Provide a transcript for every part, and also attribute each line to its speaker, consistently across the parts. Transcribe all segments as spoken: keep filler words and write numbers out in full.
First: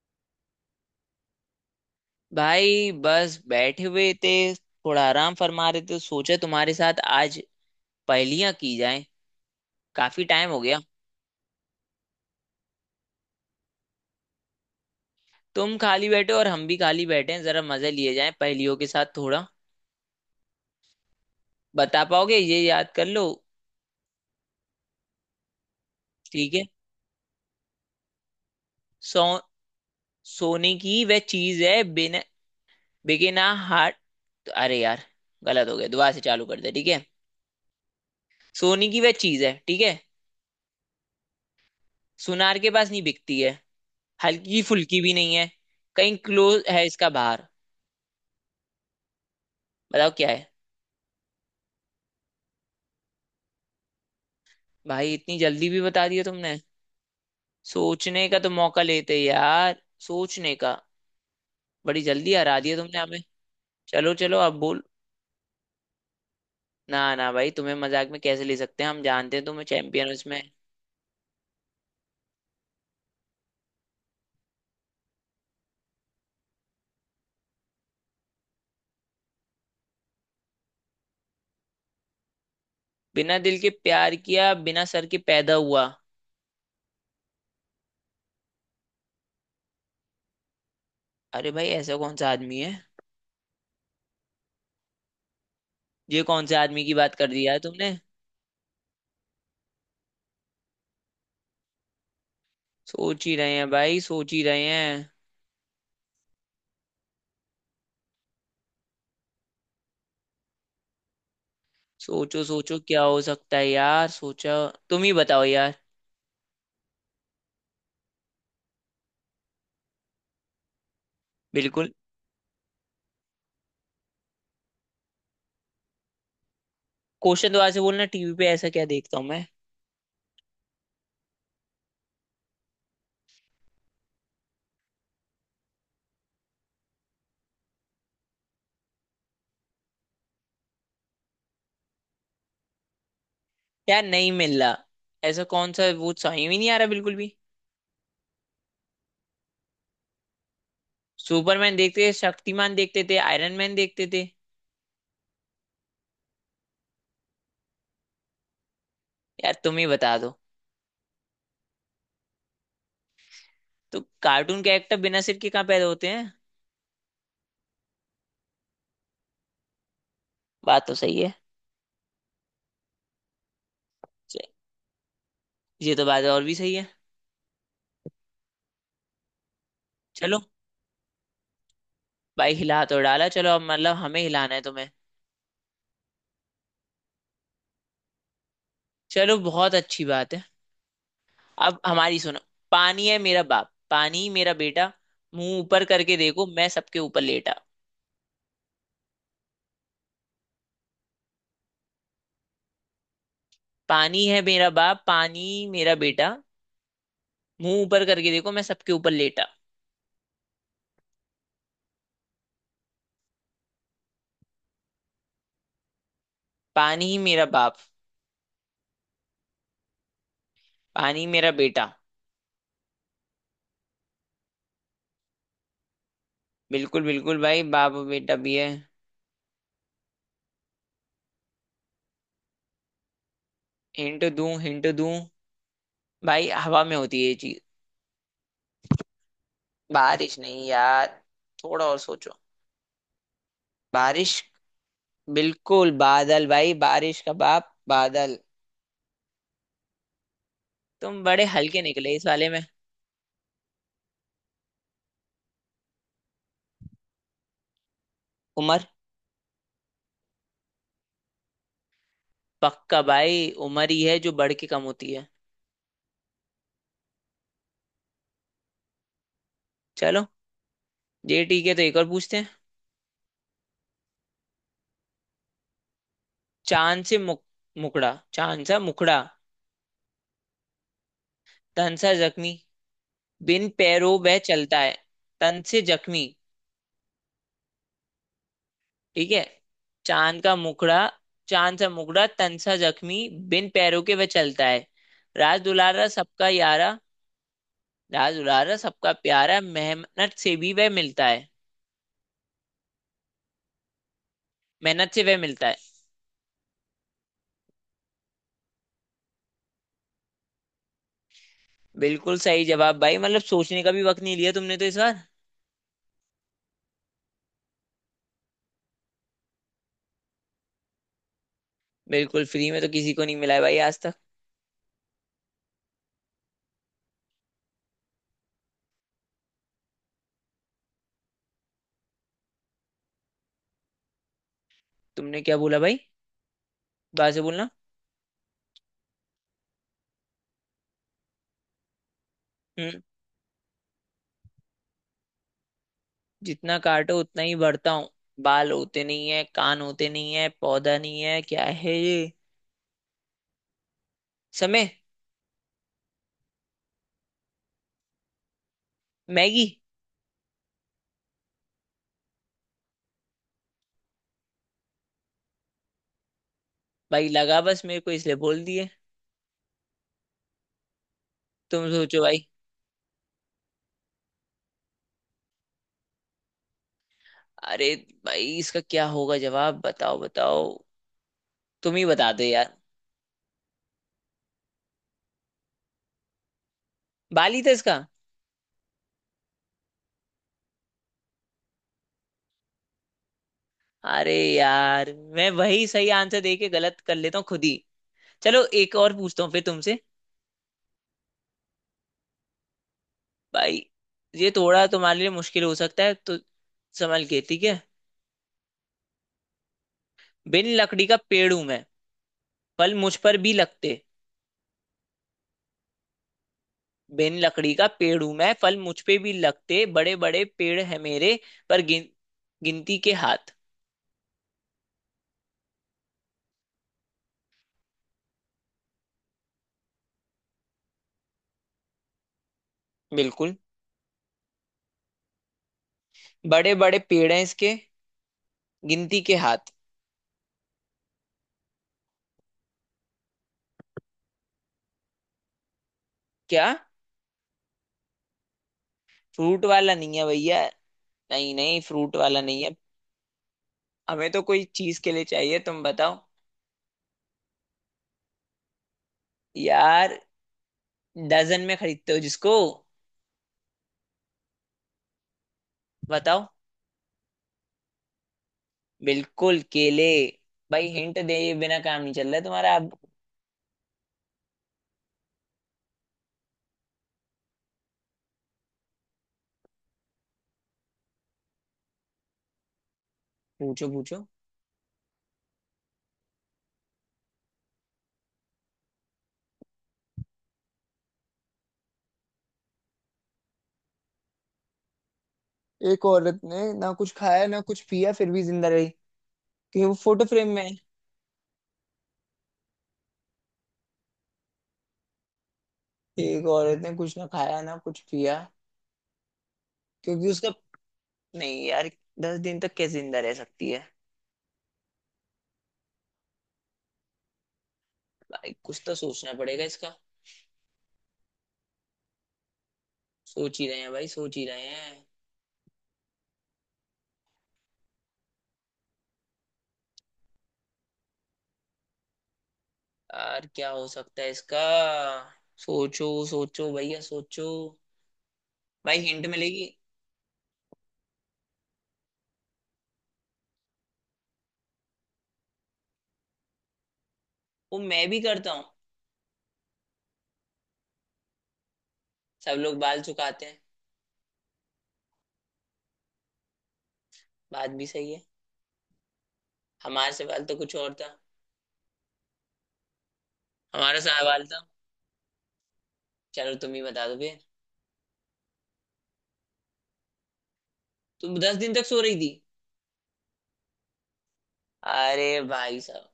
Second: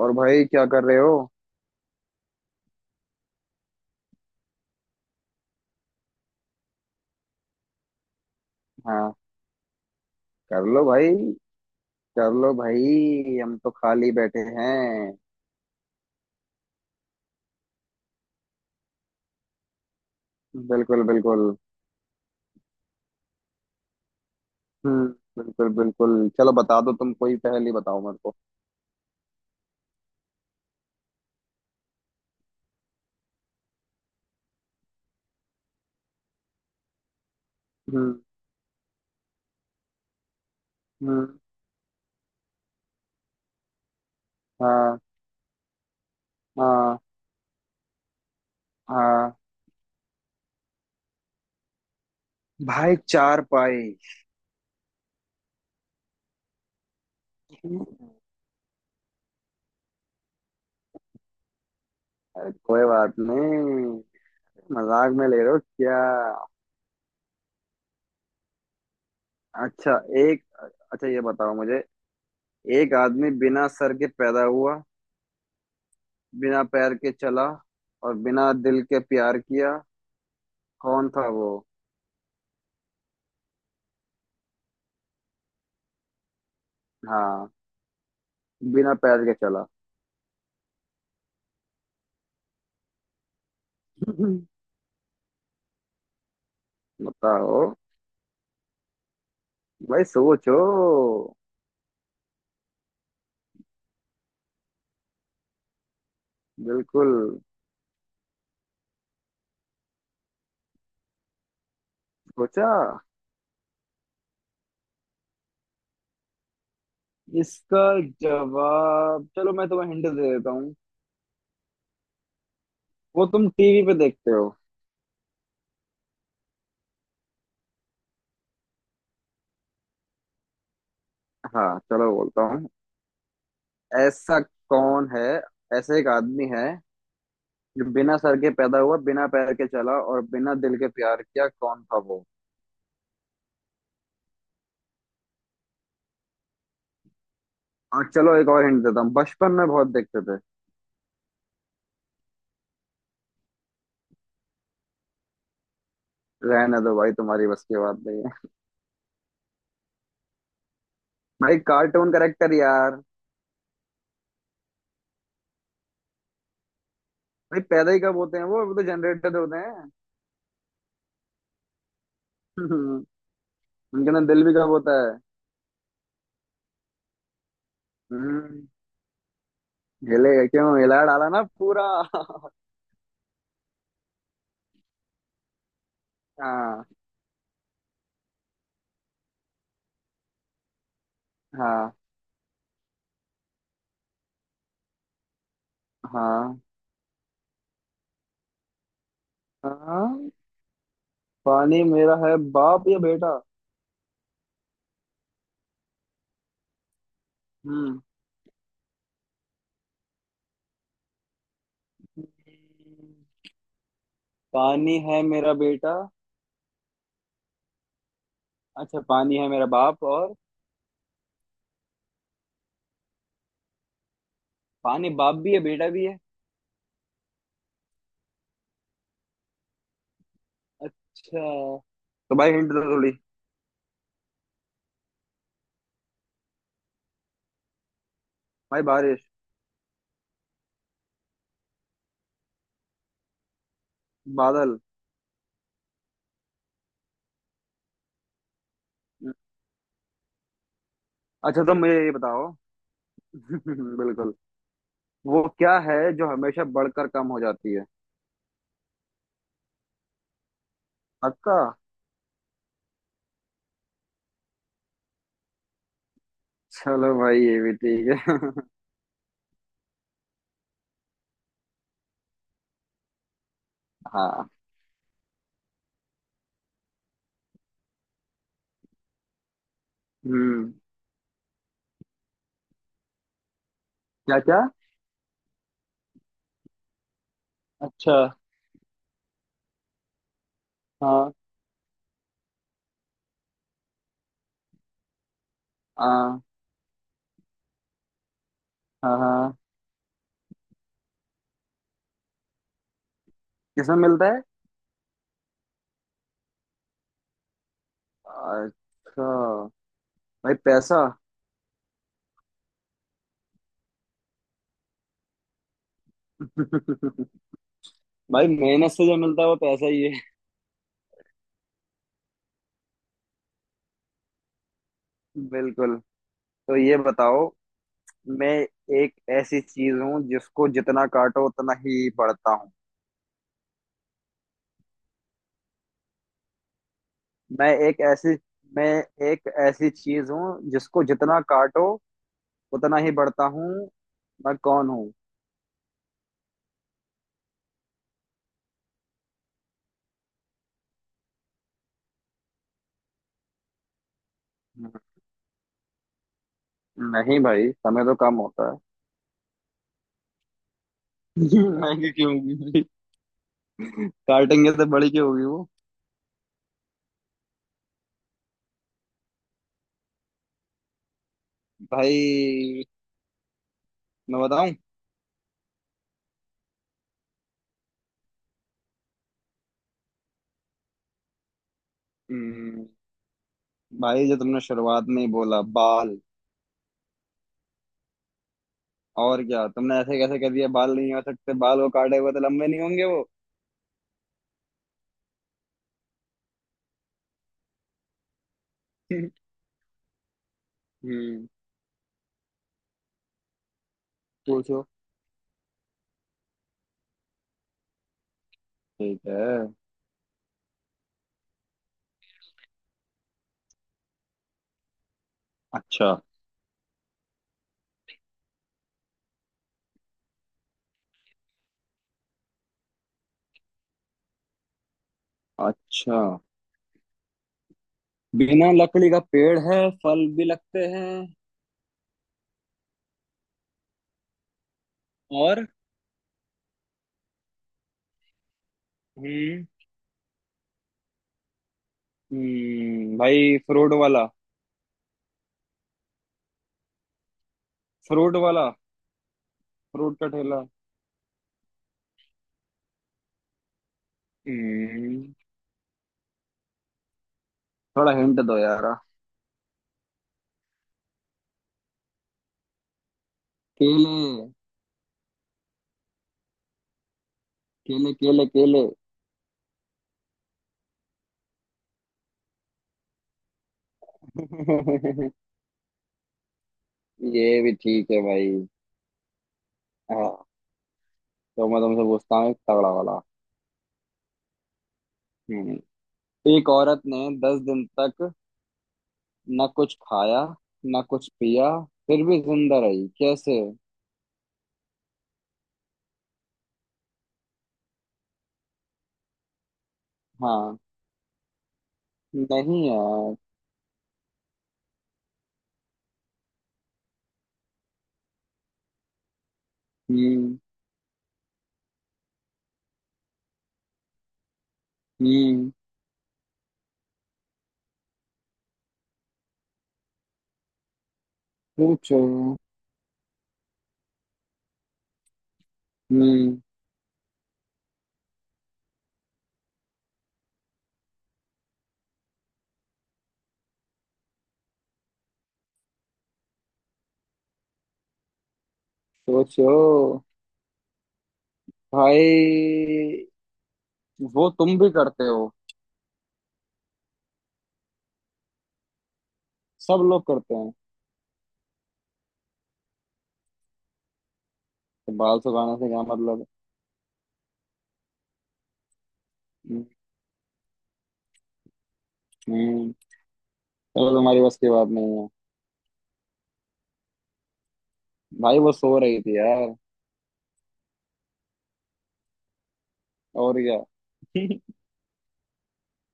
Speaker 1: और भाई क्या कर रहे हो।
Speaker 2: भाई बस बैठे हुए थे, थोड़ा आराम फरमा रहे थे। सोचे तुम्हारे साथ आज पहेलियां की जाएं।
Speaker 1: हाँ।
Speaker 2: काफी टाइम हो
Speaker 1: कर
Speaker 2: गया।
Speaker 1: लो भाई। कर लो भाई, हम तो खाली बैठे हैं।
Speaker 2: तुम खाली बैठे हो और हम भी खाली बैठे हैं, जरा मजे लिए जाएं पहेलियों के साथ थोड़ा।
Speaker 1: बिल्कुल बिल्कुल।
Speaker 2: बता पाओगे, ये याद कर लो।
Speaker 1: हम्म। बिल्कुल बिल्कुल। चलो
Speaker 2: ठीक है।
Speaker 1: बता दो, तुम कोई पहेली बताओ मेरे को।
Speaker 2: सो सोने की वह चीज है, बिना बिके ना हाट। अरे यार, गलत हो गया, दोबारा से चालू कर दे। ठीक है,
Speaker 1: हम्म।
Speaker 2: सोने की वह चीज है। ठीक है,
Speaker 1: हम्म।
Speaker 2: सुनार के पास नहीं बिकती है। हल्की
Speaker 1: हाँ।
Speaker 2: फुल्की भी नहीं है। कहीं क्लोज है
Speaker 1: हाँ।
Speaker 2: इसका बाहर।
Speaker 1: हाँ
Speaker 2: बताओ क्या है।
Speaker 1: भाई, चार पाई।
Speaker 2: भाई इतनी जल्दी भी बता दिया तुमने। सोचने का तो मौका लेते यार, सोचने का। बड़ी जल्दी
Speaker 1: अरे
Speaker 2: हरा दिया
Speaker 1: कोई
Speaker 2: तुमने
Speaker 1: बात
Speaker 2: हमें।
Speaker 1: नहीं।
Speaker 2: चलो चलो, अब बोल।
Speaker 1: मजाक में ले रहे हो क्या?
Speaker 2: ना ना भाई, तुम्हें मजाक में कैसे ले सकते हैं, हम जानते हैं तुम्हें
Speaker 1: अच्छा।
Speaker 2: चैंपियन उसमें।
Speaker 1: एक। अच्छा ये बताओ मुझे, एक आदमी बिना सर के पैदा हुआ, बिना पैर के चला, और बिना दिल के प्यार किया। कौन था वो?
Speaker 2: बिना दिल के प्यार किया, बिना सर के पैदा हुआ,
Speaker 1: हाँ, बिना पैर के चला।
Speaker 2: अरे भाई ऐसा कौन सा आदमी है। ये कौन से आदमी की बात कर दी यार
Speaker 1: बताओ।
Speaker 2: तुमने।
Speaker 1: भाई सोचो।
Speaker 2: सोच ही रहे हैं भाई, सोच ही रहे हैं।
Speaker 1: बिल्कुल।
Speaker 2: सोचो
Speaker 1: सोचा।
Speaker 2: सोचो, क्या हो सकता है यार, सोचो। तुम ही बताओ यार।
Speaker 1: इसका जवाब चलो मैं तुम्हें हिंट दे देता हूँ।
Speaker 2: बिल्कुल।
Speaker 1: वो तुम टीवी पे देखते हो।
Speaker 2: क्वेश्चन दोबारा से बोलना, टीवी पे ऐसा क्या देखता हूँ मैं।
Speaker 1: हाँ चलो बोलता हूँ। ऐसा कौन है? ऐसा एक आदमी है जो बिना सर के पैदा हुआ, बिना पैर के चला और बिना दिल के प्यार किया। कौन था वो?
Speaker 2: यार नहीं मिल रहा। ऐसा कौन सा, वो सही में नहीं आ रहा बिल्कुल भी।
Speaker 1: और चलो एक और हिंट देता हूँ, बचपन में बहुत देखते थे।
Speaker 2: सुपरमैन देखते थे, शक्तिमान देखते थे, आयरन मैन देखते थे।
Speaker 1: रहने दो भाई, तुम्हारी बस की बात नहीं है।
Speaker 2: यार तुम ही बता दो।
Speaker 1: भाई कार्टून करेक्टर यार।
Speaker 2: तो कार्टून कैरेक्टर बिना सिर के कहाँ पैदा होते हैं।
Speaker 1: भाई पैदा ही कब होते हैं, वो वो तो जनरेटेड होते हैं।
Speaker 2: बात तो सही है।
Speaker 1: उनके अंदर
Speaker 2: च-
Speaker 1: दिल भी कब होता है।
Speaker 2: ये तो बात और भी सही है।
Speaker 1: हम्म।
Speaker 2: चलो
Speaker 1: हिलेगा क्यों, हिला डाला ना पूरा।
Speaker 2: भाई, हिला तो डाला। चलो अब मतलब हमें हिलाना है तुम्हें।
Speaker 1: हाँ।
Speaker 2: चलो बहुत अच्छी बात है। अब
Speaker 1: हाँ।
Speaker 2: हमारी सुनो। पानी है मेरा बाप, पानी मेरा बेटा, मुंह ऊपर करके देखो,
Speaker 1: हाँ।
Speaker 2: मैं सबके ऊपर लेटा।
Speaker 1: हाँ, पानी मेरा है बाप या बेटा?
Speaker 2: पानी है मेरा बाप, पानी मेरा बेटा, मुंह
Speaker 1: हम्म,
Speaker 2: ऊपर करके देखो, मैं सबके ऊपर लेटा।
Speaker 1: पानी है मेरा बेटा।
Speaker 2: पानी ही मेरा बाप,
Speaker 1: अच्छा, पानी है मेरा बाप और
Speaker 2: पानी ही मेरा बेटा।
Speaker 1: पानी बाप भी है बेटा भी है।
Speaker 2: बिल्कुल बिल्कुल भाई, बाप और बेटा भी है।
Speaker 1: अच्छा, तो भाई हिंट दो थोड़ी।
Speaker 2: हिंट दूं हिंट दूं, भाई हवा में होती है ये चीज।
Speaker 1: भाई बारिश।
Speaker 2: बारिश नहीं यार, थोड़ा और सोचो। बारिश।
Speaker 1: बादल।
Speaker 2: बिल्कुल बादल, भाई बारिश का बाप बादल। तुम बड़े
Speaker 1: अच्छा तो
Speaker 2: हल्के
Speaker 1: मुझे ये
Speaker 2: निकले इस वाले
Speaker 1: बताओ,
Speaker 2: में।
Speaker 1: बिल्कुल, वो क्या है जो हमेशा बढ़कर कम हो जाती है?
Speaker 2: उमर।
Speaker 1: पक्का?
Speaker 2: पक्का भाई, उमर ही है जो बढ़ के कम होती है।
Speaker 1: चलो भाई ये भी ठीक है।
Speaker 2: चलो, ये ठीक है, तो एक और पूछते हैं।
Speaker 1: हाँ।
Speaker 2: चांद से मुक, मुकड़ा, चांद सा मुकड़ा,
Speaker 1: हम्म।
Speaker 2: तन सा जख्मी, बिन पैरों वह
Speaker 1: क्या क्या?
Speaker 2: चलता है। तन से जख्मी।
Speaker 1: अच्छा।
Speaker 2: ठीक है, चांद का मुखड़ा।
Speaker 1: हाँ।
Speaker 2: चांद सा मुखड़ा, तन सा जख्मी, बिन पैरों के वह चलता है। राज
Speaker 1: आ,
Speaker 2: दुलारा सबका यारा। राज दुलारा सबका
Speaker 1: हाँ हाँ,
Speaker 2: प्यारा, मेहनत से भी वह मिलता है।
Speaker 1: किसमें मिलता है?
Speaker 2: मेहनत से वह मिलता है।
Speaker 1: अच्छा, भाई पैसा।
Speaker 2: बिल्कुल सही जवाब भाई, मतलब सोचने का भी वक्त नहीं लिया तुमने तो इस बार।
Speaker 1: भाई मेहनत से जो मिलता है वो पैसा ही है।
Speaker 2: बिल्कुल, फ्री में तो किसी को नहीं मिला है भाई आज तक।
Speaker 1: बिल्कुल। तो ये बताओ, मैं एक ऐसी चीज हूँ जिसको जितना काटो उतना ही बढ़ता हूँ।
Speaker 2: तुमने क्या बोला भाई, बात से बोलना।
Speaker 1: मैं एक ऐसी मैं एक ऐसी चीज हूँ जिसको जितना काटो उतना
Speaker 2: हम्म।
Speaker 1: ही बढ़ता हूँ। मैं कौन हूँ?
Speaker 2: जितना काटो उतना ही बढ़ता हूँ। बाल होते नहीं है, कान होते नहीं है, पौधा नहीं है, क्या है ये। समय।
Speaker 1: नहीं भाई, समय तो कम होता है।
Speaker 2: मैगी।
Speaker 1: महंगी क्यों होगी भाई, काटेंगे तो बड़ी क्यों होगी वो?
Speaker 2: भाई लगा बस, मेरे को इसलिए बोल दिए। तुम सोचो भाई।
Speaker 1: भाई मैं बताऊं?
Speaker 2: अरे, भाई इसका क्या होगा, जवाब बताओ बताओ। तुम ही बता दो यार।
Speaker 1: हम्म, भाई जो तुमने शुरुआत में ही बोला, बाल।
Speaker 2: बाली था इसका।
Speaker 1: और क्या, तुमने ऐसे कैसे कह दिया बाल नहीं हो सकते? बाल वो काटे हुए तो लंबे नहीं होंगे वो?
Speaker 2: अरे यार, मैं वही सही आंसर दे के गलत कर लेता हूँ खुद ही। चलो एक और पूछता हूँ फिर तुमसे।
Speaker 1: हम्म।
Speaker 2: भाई ये
Speaker 1: पूछो।
Speaker 2: थोड़ा तुम्हारे लिए मुश्किल हो सकता है, तो संभल के, ठीक है।
Speaker 1: ठीक है।
Speaker 2: बिन लकड़ी का पेड़ हूं मैं, फल मुझ पर भी लगते।
Speaker 1: अच्छा।
Speaker 2: बिन लकड़ी का पेड़ हूं मैं, फल मुझ पे भी लगते, बड़े बड़े पेड़ है मेरे, पर गिन, गिनती के हाथ।
Speaker 1: अच्छा, बिना लकड़ी का पेड़ है, फल भी लगते हैं।
Speaker 2: बिल्कुल।
Speaker 1: और?
Speaker 2: बड़े बड़े पेड़ हैं इसके, गिनती के
Speaker 1: हम्म।
Speaker 2: हाथ।
Speaker 1: हम्म, भाई फ्रूट वाला।
Speaker 2: क्या।
Speaker 1: फ्रूट वाला।
Speaker 2: फ्रूट वाला
Speaker 1: फ्रूट
Speaker 2: नहीं है
Speaker 1: का
Speaker 2: भैया।
Speaker 1: ठेला।
Speaker 2: नहीं नहीं, फ्रूट वाला नहीं है। हमें तो कोई चीज के
Speaker 1: हम्म,
Speaker 2: लिए चाहिए, तुम बताओ।
Speaker 1: थोड़ा हिंट दो यार।
Speaker 2: यार, डजन में खरीदते हो जिसको।
Speaker 1: केले।
Speaker 2: बताओ।
Speaker 1: केले केले। केले।
Speaker 2: बिल्कुल केले। भाई हिंट दे बिना काम नहीं चल रहा है तुम्हारा आप।
Speaker 1: ये भी ठीक है भाई। हाँ, तो मैं तुमसे पूछता हूँ एक तगड़ा वाला।
Speaker 2: पूछो पूछो।
Speaker 1: हम्म। एक औरत ने दस दिन तक न कुछ खाया न कुछ पिया, फिर भी जिंदा रही, कैसे?
Speaker 2: एक औरत ने ना कुछ खाया ना कुछ पिया फिर भी जिंदा रही, क्योंकि वो फोटो फ्रेम में है।
Speaker 1: हाँ। नहीं यार।
Speaker 2: एक औरत ने कुछ ना खाया ना कुछ पिया, क्योंकि उसका।
Speaker 1: हम्म।
Speaker 2: नहीं यार, दस दिन तक कैसे जिंदा रह सकती है।
Speaker 1: हम्म।
Speaker 2: भाई कुछ तो सोचना पड़ेगा इसका।
Speaker 1: सोचो।
Speaker 2: सोच ही रहे हैं भाई, सोच ही रहे हैं।
Speaker 1: हम्म।
Speaker 2: यार क्या हो सकता है इसका। सोचो सोचो भैया, सोचो। भाई हिंट
Speaker 1: सोचो
Speaker 2: मिलेगी।
Speaker 1: भाई, वो तुम भी करते हो।
Speaker 2: वो मैं भी करता हूँ।
Speaker 1: सब लोग करते हैं।
Speaker 2: सब लोग बाल चुकाते हैं।
Speaker 1: तो बाल सुखाने से क्या मतलब है?
Speaker 2: बात भी सही है, हमारे से बाल तो कुछ और था।
Speaker 1: हम्म।
Speaker 2: हमारा
Speaker 1: चलो,
Speaker 2: सा
Speaker 1: तुम्हारी
Speaker 2: बाल
Speaker 1: बस
Speaker 2: था।
Speaker 1: की बात नहीं है।
Speaker 2: चलो तुम ही बता दो फिर।
Speaker 1: भाई वो सो रही थी यार।
Speaker 2: तुम दस दिन तक सो रही थी।
Speaker 1: और क्या?
Speaker 2: अरे भाई साहब,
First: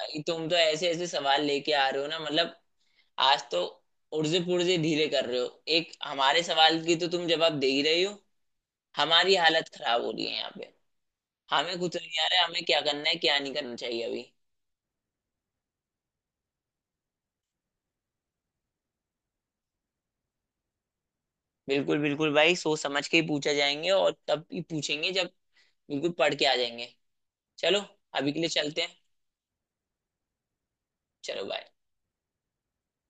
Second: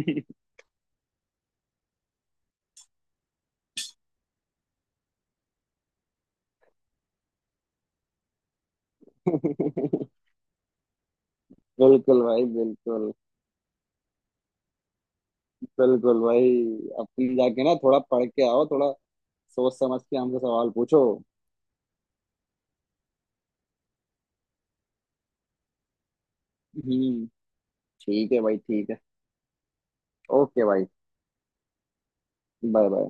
Speaker 2: भाई तुम तो ऐसे ऐसे सवाल लेके आ रहे हो ना, मतलब आज तो उर्जे पुर्जे ढीले कर रहे हो। एक हमारे सवाल की तो तुम जवाब दे ही रही हो। हमारी हालत खराब हो रही है यहाँ पे। हमें कुछ नहीं
Speaker 1: बिल्कुल
Speaker 2: आ रहा है,
Speaker 1: भाई,
Speaker 2: हमें क्या करना
Speaker 1: बिल्कुल।
Speaker 2: है क्या नहीं करना चाहिए अभी।
Speaker 1: बिल्कुल भाई, अपनी जाके ना थोड़ा पढ़ के आओ थोड़ा, सोच समझ के हमसे सवाल पूछो।
Speaker 2: बिल्कुल बिल्कुल भाई, सोच समझ के ही पूछा जाएंगे और तब ही पूछेंगे जब बिल्कुल पढ़ के आ जाएंगे।
Speaker 1: हम्म।
Speaker 2: चलो। अभी
Speaker 1: ठीक
Speaker 2: के
Speaker 1: है
Speaker 2: लिए
Speaker 1: भाई,
Speaker 2: चलते
Speaker 1: ठीक
Speaker 2: हैं।
Speaker 1: है। ओके भाई।
Speaker 2: चलो बाय।
Speaker 1: Bye bye.